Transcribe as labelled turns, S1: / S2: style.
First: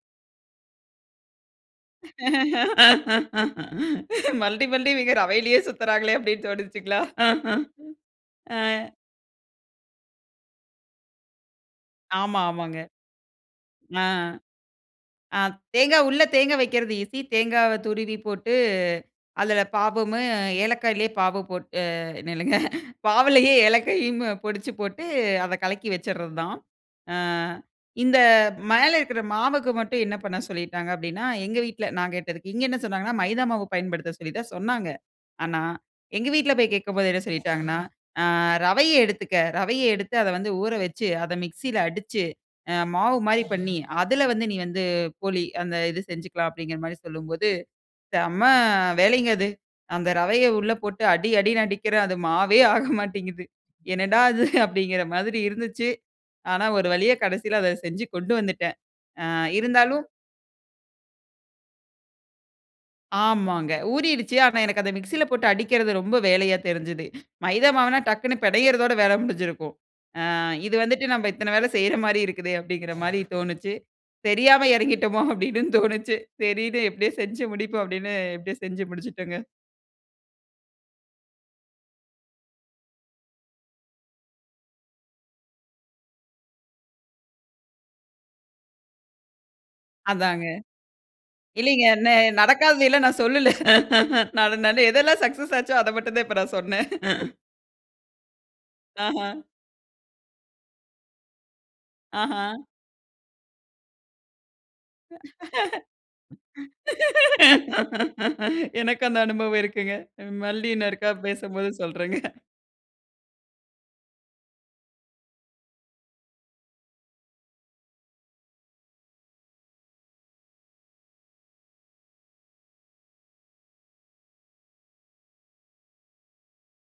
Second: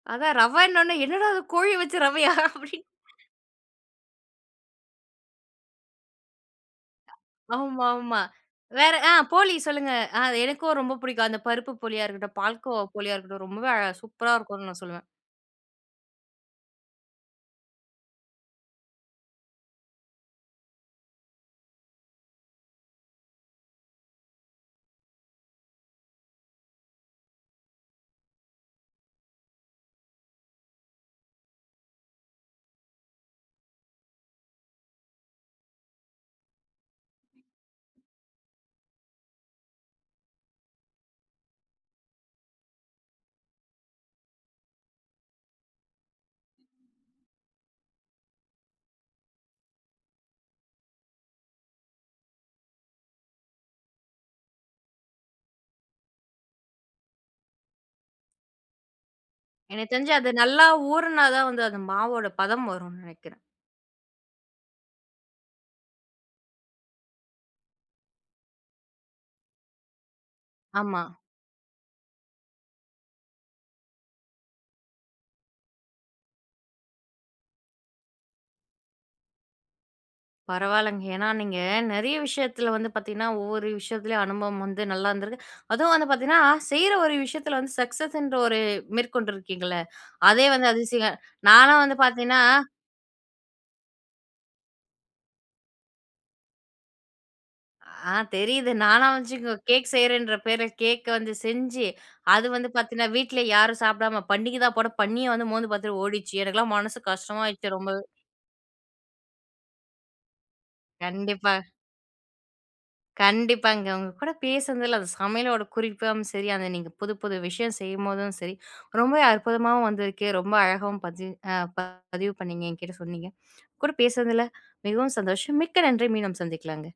S1: அதான் ரவைன்ன உடனே, "என்னடா அது கோழி வச்சு ரவையா அப்டின்னு
S2: மறுபடியும், மறுபடியும் இவங்க ரவையிலேயே சுத்துறாங்களே அப்டி னு தோணுச்சுங்கலா?
S1: ஆமாமா,
S2: அ.
S1: வேற அ போளி சொல்லுங்க. அது எனக்கும் ரொம்ப பிடிக்கும். அந்த பருப்பு போளியா இருக்கட்டும்,
S2: ஆமா, ஆமாங்க.
S1: பால்கோவா போளியா இருக்கட்டும். ரொம்பவே அ
S2: அ.
S1: சூப்பரா இருக்கும்னு நான் சொல்லுவேன்.
S2: அ தேங்கா உள்ள தேங்கா வெக்குறது ஈசி. தேங்காவ துருவி போட்டு அதில பாவும் ஏலக்காயிலயே பாவு போட்டு அ நில்லுங்க. பாவிலேயே ஏலக்காயும் பொடிச்சு போட்டு அத கலக்கி வெச்சறது தான். அ. இந்த மேலே இருக்க மாவுக்கு மட்டும் என்ன பண்ண சொல்லிவிட்டாங்க அப்டினா, எங்க வீட்டில நான் கேட்டதுக்கு இங்க என்ன சொன்னாங்கனா மைதா மாவு பயன்படுத்த சொல்லி தான் சொன்னாங்க. ஆனா, எங்க வீட்டில போய் கேட்கும்போது என்ன சொல்லீட்டாங்கன்னா, அ, ரவைய எடுத்துக்க ரவைய எடுத்து அத வந்து ஊறவெச்சு, அத மிக்ஸில அடிச்சு, அ மாவு மாரி பண்ணி. அதில வந்து நீ வந்து போளி அந்த இது செஞ்சுக்கலாம் அப்டின்கற மாரி சொல்லும்போது, செம்ம வேலைங்க அது. அந்த ரவைய உள்ள போட்டு அடி, அடின்னு அடிக்கிற அது மாவே ஆக மாட்டேன்கிது. என்னடா இது அப்டின்கற மாரி இருந்துச்சு. ஆனா ஒரு வழியா, கடைசில அத செஞ்சு கொண்டு வந்துட்டேன். அ,
S1: எனக்கு
S2: இருந்தாலும்
S1: தெரிஞ்சு, அது நல்லா ஊறுனா தான் வந்து அந்த மாவோட பதம் வரும்னு நினக்கிறேன்.
S2: ஆமாங்க, ஊறிருச்சு. ஆனா எனக்கு அத மிக்ஸில போட்டு அடிக்கிறது ரொம்ப வேலையா தெரிஞ்சுது. மைதா மாவுனால டக்குனு பினையறதோட வேல முடிஞ்சிருக்கும். அ இது
S1: ஆமா.
S2: வந்துட்டு, நம்ம இத்தன வேல செய்ற மாரி இருக்குதே! அப்டிங்கிற மாரி தோணுச்சு. தெரியாம இறங்கிட்டமோ அப்டின்னு தோணுச்சு. சரின்னு எப்படியே செஞ்சு முடிப்போம். அப்டின்னு எப்படியோ செஞ்சு முடிச்சுட்டோங்க.
S1: பரவால்லங்க! ஏன்னா நீங்க நிறைய விஷயத்தில வந்து பார்த்தீங்கன்னா, ஒவ்வொரு விஷயத்துலயும் அனுபவம் வந்து நல்லா இருந்திருக்கு. அதுவும் வந்து பார்த்தீங்கன்னா, செய்ற ஒரு விஷயத்தில வந்து சக்சஸ் என்ற ஒரு மேற்கொண்டிருக்கீங்களே!
S2: அதாங்க.
S1: அதே வந்து அதிசயம். நாலாம்
S2: இல்லங்க
S1: வந்து
S2: ந
S1: பார்த்தீங்கன்னா
S2: நடக்காததைலாம் நான் சொல்லல. நான் அது எதெல்லாம் சக்சஸ் அச்சோ அத மட்டும் தான் நான் சொன்னேன்.
S1: அ தெரியுது. நானா
S2: அஹ.
S1: வந்துச்சுங் கேக் செய்றேன்ற பேர்ல கேக் வந்து செஞ்சு, அது
S2: அஹ.
S1: வந்து பார்த்தீங்கன்னா, வீட்ல யாரும் சாப்பிடாம, பன்னிக தான் போட, பன்னியே வந்து மோர்ந்து பார்த்துட்டு ஓடிடுச்சு. எனக்கெல்லாம் மனசு கஷ்டமா ஆயிடுச்சு ரொம்பவே.
S2: எனக்கு அந்த அனுபவம் இருக்குங்க. ம் மறுபடியும் இன்னொருக்கா
S1: கண்டிப்பா.
S2: பேசும்போது சொல்றங்க!
S1: கண்டிப்பாங்க உங்க கூட பேசுனதுல்ல, அந்த சமையலோட குறிப்பும் சரி, அந்த நீங்க புது புது விஷயம் செய்யும்போதும் சரி. ரொம்பவே அற்புதமாவும் வந்திருக்கு. ரொம்ப அழகாவும் பதிஞ் அ பதிவு பண்ணிங்க. என்கிட்ட சொன்னீங்க. கூட பேசுனதில, மிகவும் சந்தோஷம், மிக்க நன்றி! மீண்டும் சந்திக்கலாங்க.